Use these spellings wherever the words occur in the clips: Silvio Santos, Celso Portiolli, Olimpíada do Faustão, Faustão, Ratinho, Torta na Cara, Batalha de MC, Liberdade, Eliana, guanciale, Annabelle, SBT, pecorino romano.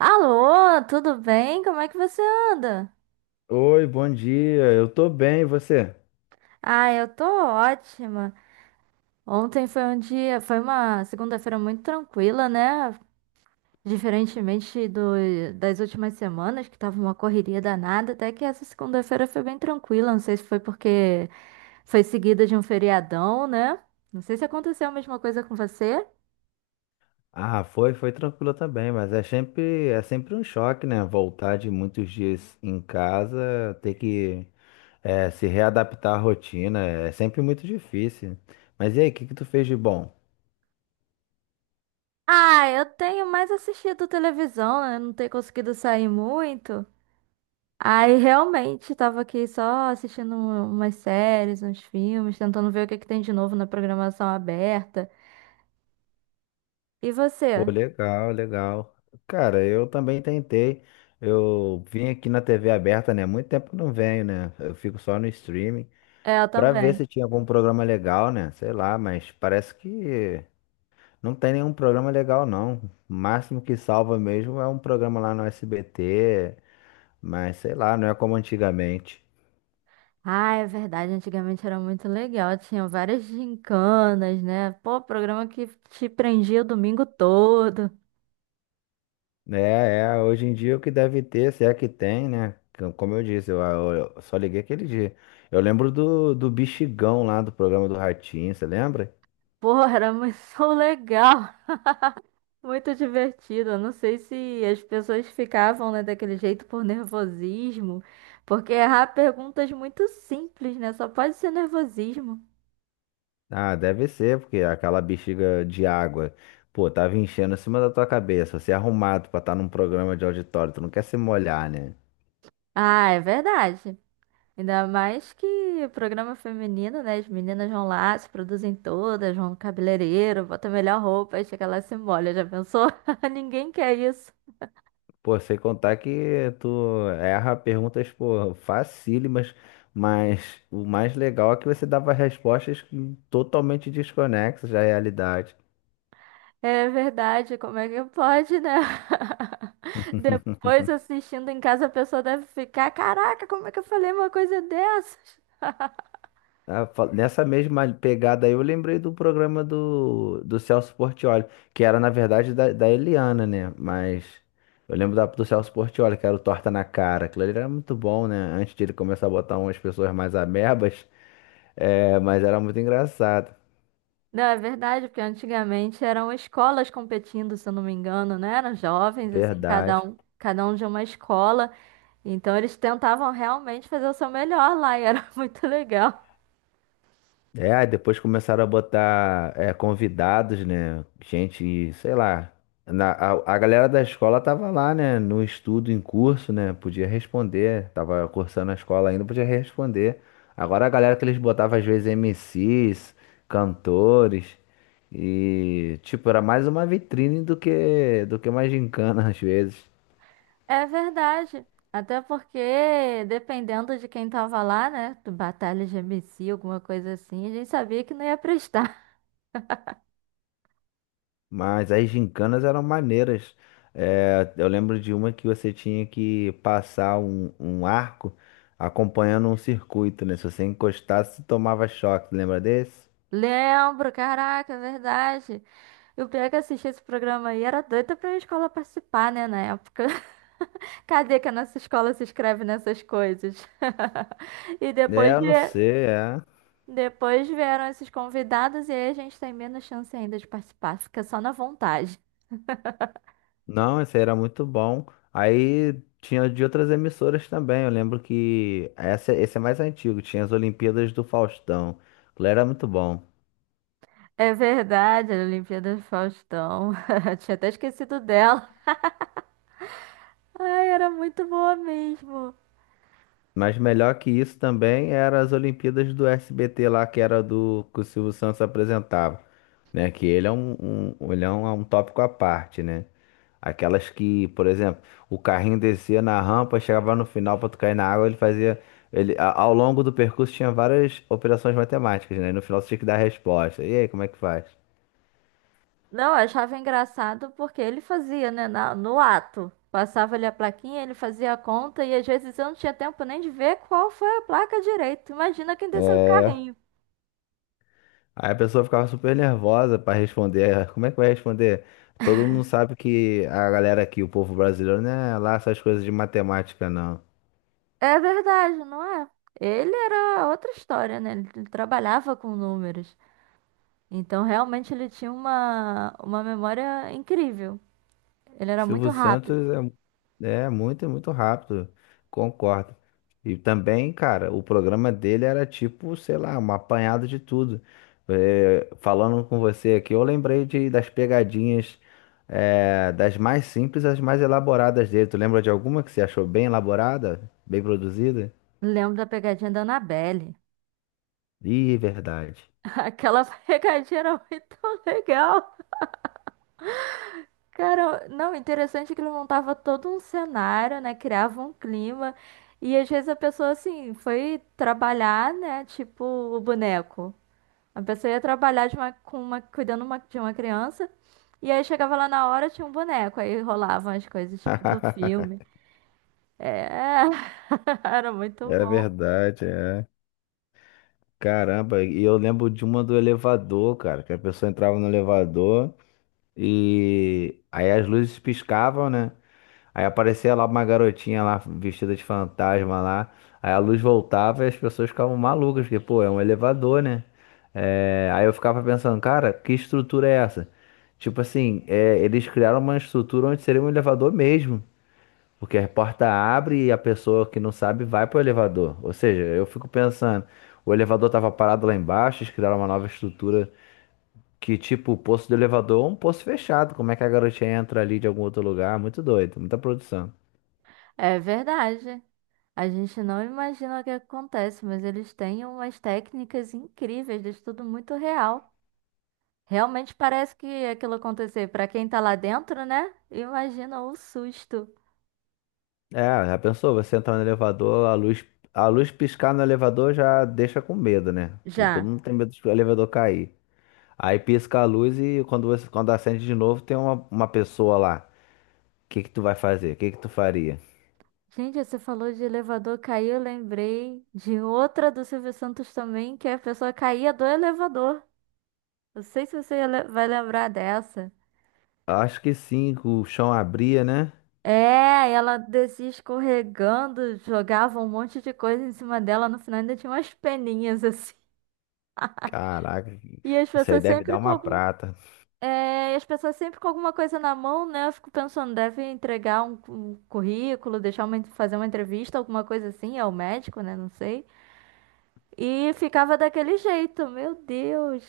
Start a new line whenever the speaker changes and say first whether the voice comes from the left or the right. right: Alô, tudo bem? Como é que você anda?
left: Oi, bom dia. Eu tô bem, e você?
right: Ah, eu tô ótima. Ontem foi um dia, foi uma segunda-feira muito tranquila, né? Diferentemente do, das últimas semanas, que tava uma correria danada, até que essa segunda-feira foi bem tranquila. Não sei se foi porque foi seguida de um feriadão, né? Não sei se aconteceu a mesma coisa com você.
left: Ah, foi, foi tranquilo também, mas é sempre um choque, né? Voltar de muitos dias em casa, ter que se readaptar à rotina, é sempre muito difícil. Mas e aí, o que que tu fez de bom?
right: Ah, eu tenho mais assistido televisão, né? Não tenho conseguido sair muito. Aí realmente tava aqui só assistindo um, umas séries, uns filmes, tentando ver o que que tem de novo na programação aberta. E
left: Pô,
right: você?
left: legal, legal. Cara, eu também tentei. Eu vim aqui na TV aberta, né? Muito tempo eu não venho, né? Eu fico só no streaming
right: É, eu
left: pra ver
right: também.
left: se tinha algum programa legal, né? Sei lá, mas parece que não tem nenhum programa legal, não. O máximo que salva mesmo é um programa lá no SBT, mas sei lá, não é como antigamente.
right: Ah, é verdade, antigamente era muito legal, tinha várias gincanas, né? Pô, programa que te prendia o domingo todo.
left: É, é, hoje em dia o que deve ter, se é que tem, né? Como eu disse, eu só liguei aquele dia. Eu lembro do bexigão lá do programa do Ratinho, você lembra?
right: Pô, era muito legal, muito divertido. Eu não sei se as pessoas ficavam, né, daquele jeito por nervosismo, porque errar perguntas muito simples, né? Só pode ser nervosismo.
left: Ah, deve ser, porque aquela bexiga de água, pô, tava enchendo em cima da tua cabeça. Você é arrumado pra estar num programa de auditório, tu não quer se molhar, né?
right: Ah, é verdade. Ainda mais que o programa é feminino, né? As meninas vão lá, se produzem todas, vão no cabeleireiro, botam a melhor roupa e chega lá e se molha. Já pensou? Ninguém quer isso.
left: Pô, sem contar que tu erra perguntas, pô, facílimas, mas o mais legal é que você dava respostas totalmente desconexas da realidade.
right: É verdade, como é que pode, né? Depois assistindo em casa, a pessoa deve ficar, caraca, como é que eu falei uma coisa dessas?
left: Nessa mesma pegada aí, eu lembrei do programa do Celso Portiolli, que era, na verdade, da Eliana, né? Mas eu lembro do Celso Portiolli, que era o Torta na Cara. Aquilo ali era muito bom, né? Antes de ele começar a botar umas pessoas mais amebas, é, mas era muito engraçado.
right: Não, é verdade, porque antigamente eram escolas competindo, se eu não me engano, né? Eram jovens, assim,
left: Verdade.
right: cada um de uma escola. Então eles tentavam realmente fazer o seu melhor lá e era muito legal.
left: É, aí depois começaram a botar convidados, né? Gente, sei lá. A galera da escola tava lá, né? No estudo, em curso, né? Podia responder. Tava cursando a escola ainda, podia responder. Agora a galera que eles botavam, às vezes, MCs, cantores. E, tipo, era mais uma vitrine do que uma gincana, às vezes.
right: É verdade. Até porque, dependendo de quem tava lá, né? Do Batalha de MC, alguma coisa assim, a gente sabia que não ia prestar.
left: Mas as gincanas eram maneiras. É, eu lembro de uma que você tinha que passar um arco acompanhando um circuito, né? Se você encostasse, tomava choque. Lembra desse?
right: Lembro, caraca, é verdade. E o pior é que eu esse programa aí, era doida pra minha escola participar, né, na época. Cadê que a nossa escola se inscreve nessas coisas? E
left: É,
right: depois,
left: eu não sei, é.
right: depois vieram esses convidados e aí a gente tem menos chance ainda de participar, fica só na vontade.
left: Não, esse aí era muito bom. Aí tinha de outras emissoras também. Eu lembro que esse é mais antigo. Tinha as Olimpíadas do Faustão. Aquilo era muito bom.
right: É verdade, a Olimpíada do Faustão. Tinha até esquecido dela. Ai, era muito boa mesmo.
left: Mas melhor que isso também era as Olimpíadas do SBT lá, que era do que o Silvio Santos apresentava, né? Que ele é um, um tópico à parte, né? Aquelas que, por exemplo, o carrinho descia na rampa, chegava no final para tu cair na água, ele fazia. Ele, ao longo do percurso tinha várias operações matemáticas, né? E no final você tinha que dar a resposta. E aí, como é que faz?
right: Não, eu achava engraçado porque ele fazia, né, no ato. Passava ali a plaquinha, ele fazia a conta e às vezes eu não tinha tempo nem de ver qual foi a placa direito. Imagina quem desceu o
left: é
right: carrinho.
left: Aí a pessoa ficava super nervosa pra responder. "Ah, como é que vai responder? Todo mundo sabe que a galera aqui, o povo brasileiro, não é lá essas coisas de matemática, não."
right: É verdade, não é? Ele era outra história, né? Ele trabalhava com números. Então, realmente, ele tinha uma memória incrível. Ele era muito
left: Silvio Santos
right: rápido.
left: é, é muito, muito rápido, concordo. E também, cara, o programa dele era tipo, sei lá, um apanhado de tudo. É, falando com você aqui, eu lembrei de, das pegadinhas, é, das mais simples às mais elaboradas dele. Tu lembra de alguma que você achou bem elaborada, bem produzida?
right: Lembro da pegadinha da Annabelle.
left: Ih, verdade.
right: Aquela pegadinha era muito legal. Cara, não, interessante que ele montava todo um cenário, né? Criava um clima. E às vezes a pessoa, assim, foi trabalhar, né? Tipo o boneco. A pessoa ia trabalhar de uma, com uma, de uma criança e aí chegava lá na hora tinha um boneco, aí rolavam as coisas tipo do filme. É, era muito
left: Era
right: bom.
left: verdade, é. Caramba, e eu lembro de uma do elevador, cara, que a pessoa entrava no elevador e aí as luzes piscavam, né? Aí aparecia lá uma garotinha lá vestida de fantasma lá. Aí a luz voltava e as pessoas ficavam malucas, porque, pô, é um elevador, né? É, aí eu ficava pensando, cara, que estrutura é essa? Tipo assim, é, eles criaram uma estrutura onde seria um elevador mesmo. Porque a porta abre e a pessoa que não sabe vai pro elevador. Ou seja, eu fico pensando, o elevador tava parado lá embaixo, eles criaram uma nova estrutura que, tipo, o poço do elevador é um poço fechado. Como é que a garotinha entra ali de algum outro lugar? Muito doido, muita produção.
right: É verdade. A gente não imagina o que acontece, mas eles têm umas técnicas incríveis, de tudo muito real. Realmente parece que aquilo aconteceu para quem tá lá dentro, né? Imagina o susto.
left: É, já pensou? Você entrar no elevador, a luz piscar no elevador já deixa com medo, né? Porque todo
right: Já.
left: mundo tem medo de o elevador cair. Aí pisca a luz e quando acende de novo tem uma pessoa lá. O que que tu vai fazer? O que que tu faria?
right: Gente, você falou de elevador cair, eu lembrei de outra do Silvio Santos também, que a pessoa caía do elevador. Não sei se você vai lembrar dessa.
left: Acho que sim, que o chão abria, né?
right: É, ela descia escorregando, jogava um monte de coisa em cima dela, no final ainda tinha umas peninhas assim.
left: Caraca,
right: E as
left: isso aí
right: pessoas
left: deve dar
right: sempre com
left: uma
right: algum-
left: prata.
right: é, e as pessoas sempre com alguma coisa na mão, né? Eu fico pensando, deve entregar um, um currículo, deixar uma, fazer uma entrevista, alguma coisa assim, ao médico, né? Não sei. E ficava daquele jeito, meu Deus.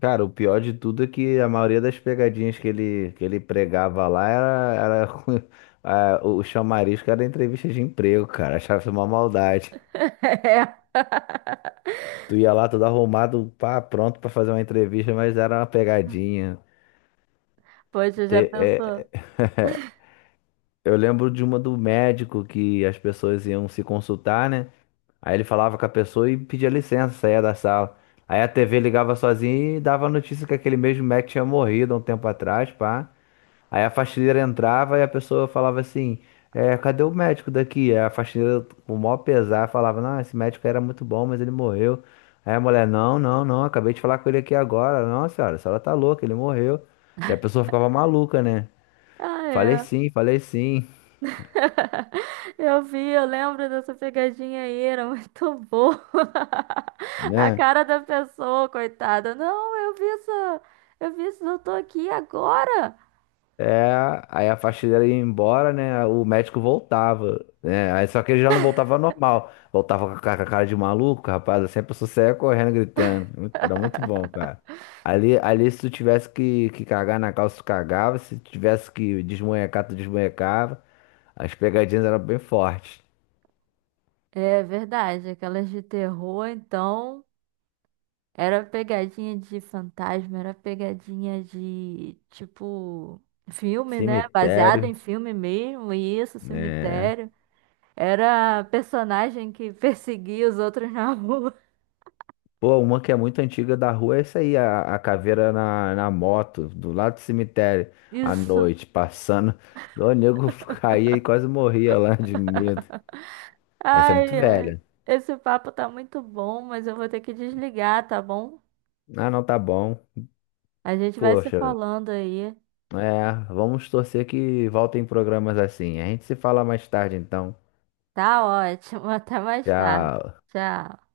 left: Cara, o pior de tudo é que a maioria das pegadinhas que ele pregava lá era o chamarisco era entrevista de emprego, cara. Achava isso uma maldade.
right: É.
left: Tu ia lá todo arrumado, pá, pronto pra fazer uma entrevista, mas era uma pegadinha.
right: Poxa, já
left: Te-
right: pensou?
left: é- Eu lembro de uma do médico que as pessoas iam se consultar, né? Aí ele falava com a pessoa e pedia licença, saía da sala. Aí a TV ligava sozinha e dava a notícia que aquele mesmo médico tinha morrido há um tempo atrás, pá. Aí a faxineira entrava e a pessoa falava assim: cadê o médico daqui? Aí a faxineira, com o maior pesar, falava: não, esse médico era muito bom, mas ele morreu. Aí a mulher: não, não, não, acabei de falar com ele aqui agora. Não, senhora, a senhora tá louca, ele morreu. E a pessoa ficava maluca, né?
right: Ah, é.
left: Falei sim,
right: Eu vi, eu lembro dessa pegadinha aí, era muito boa. A
left: né?
right: cara da pessoa, coitada. Não, eu vi isso, eu vi isso, eu tô aqui agora.
left: É, aí a faxineira ia embora, né? O médico voltava, né? Aí só que ele já não voltava normal, voltava com a com a cara de maluco, rapaz. Assim a pessoa saía correndo, gritando. Era muito bom, cara. Ali, ali se tu tivesse que cagar na calça, tu cagava. Se tivesse que desmonhecar, tu desmonhecava. As pegadinhas eram bem fortes.
right: É verdade, aquelas de terror, então, era pegadinha de fantasma, era pegadinha de, tipo, filme, né? Baseado em
left: Cemitério,
right: filme mesmo, isso,
left: né?
right: cemitério. Era a personagem que perseguia os outros na rua.
left: Pô, uma que é muito antiga da rua é essa aí, a caveira na moto, do lado do cemitério, à
right: Isso.
left: noite, passando. O nego caía e quase morria lá de medo. Essa é muito
right: Ai, ai.
left: velha.
right: Esse papo tá muito bom, mas eu vou ter que desligar, tá bom?
left: Ah, não, tá bom.
right: A gente vai se
left: Poxa,
right: falando aí.
left: é, vamos torcer que voltem programas assim. A gente se fala mais tarde, então.
right: Tá ótimo. Até mais tarde.
left: Já
right: Tchau.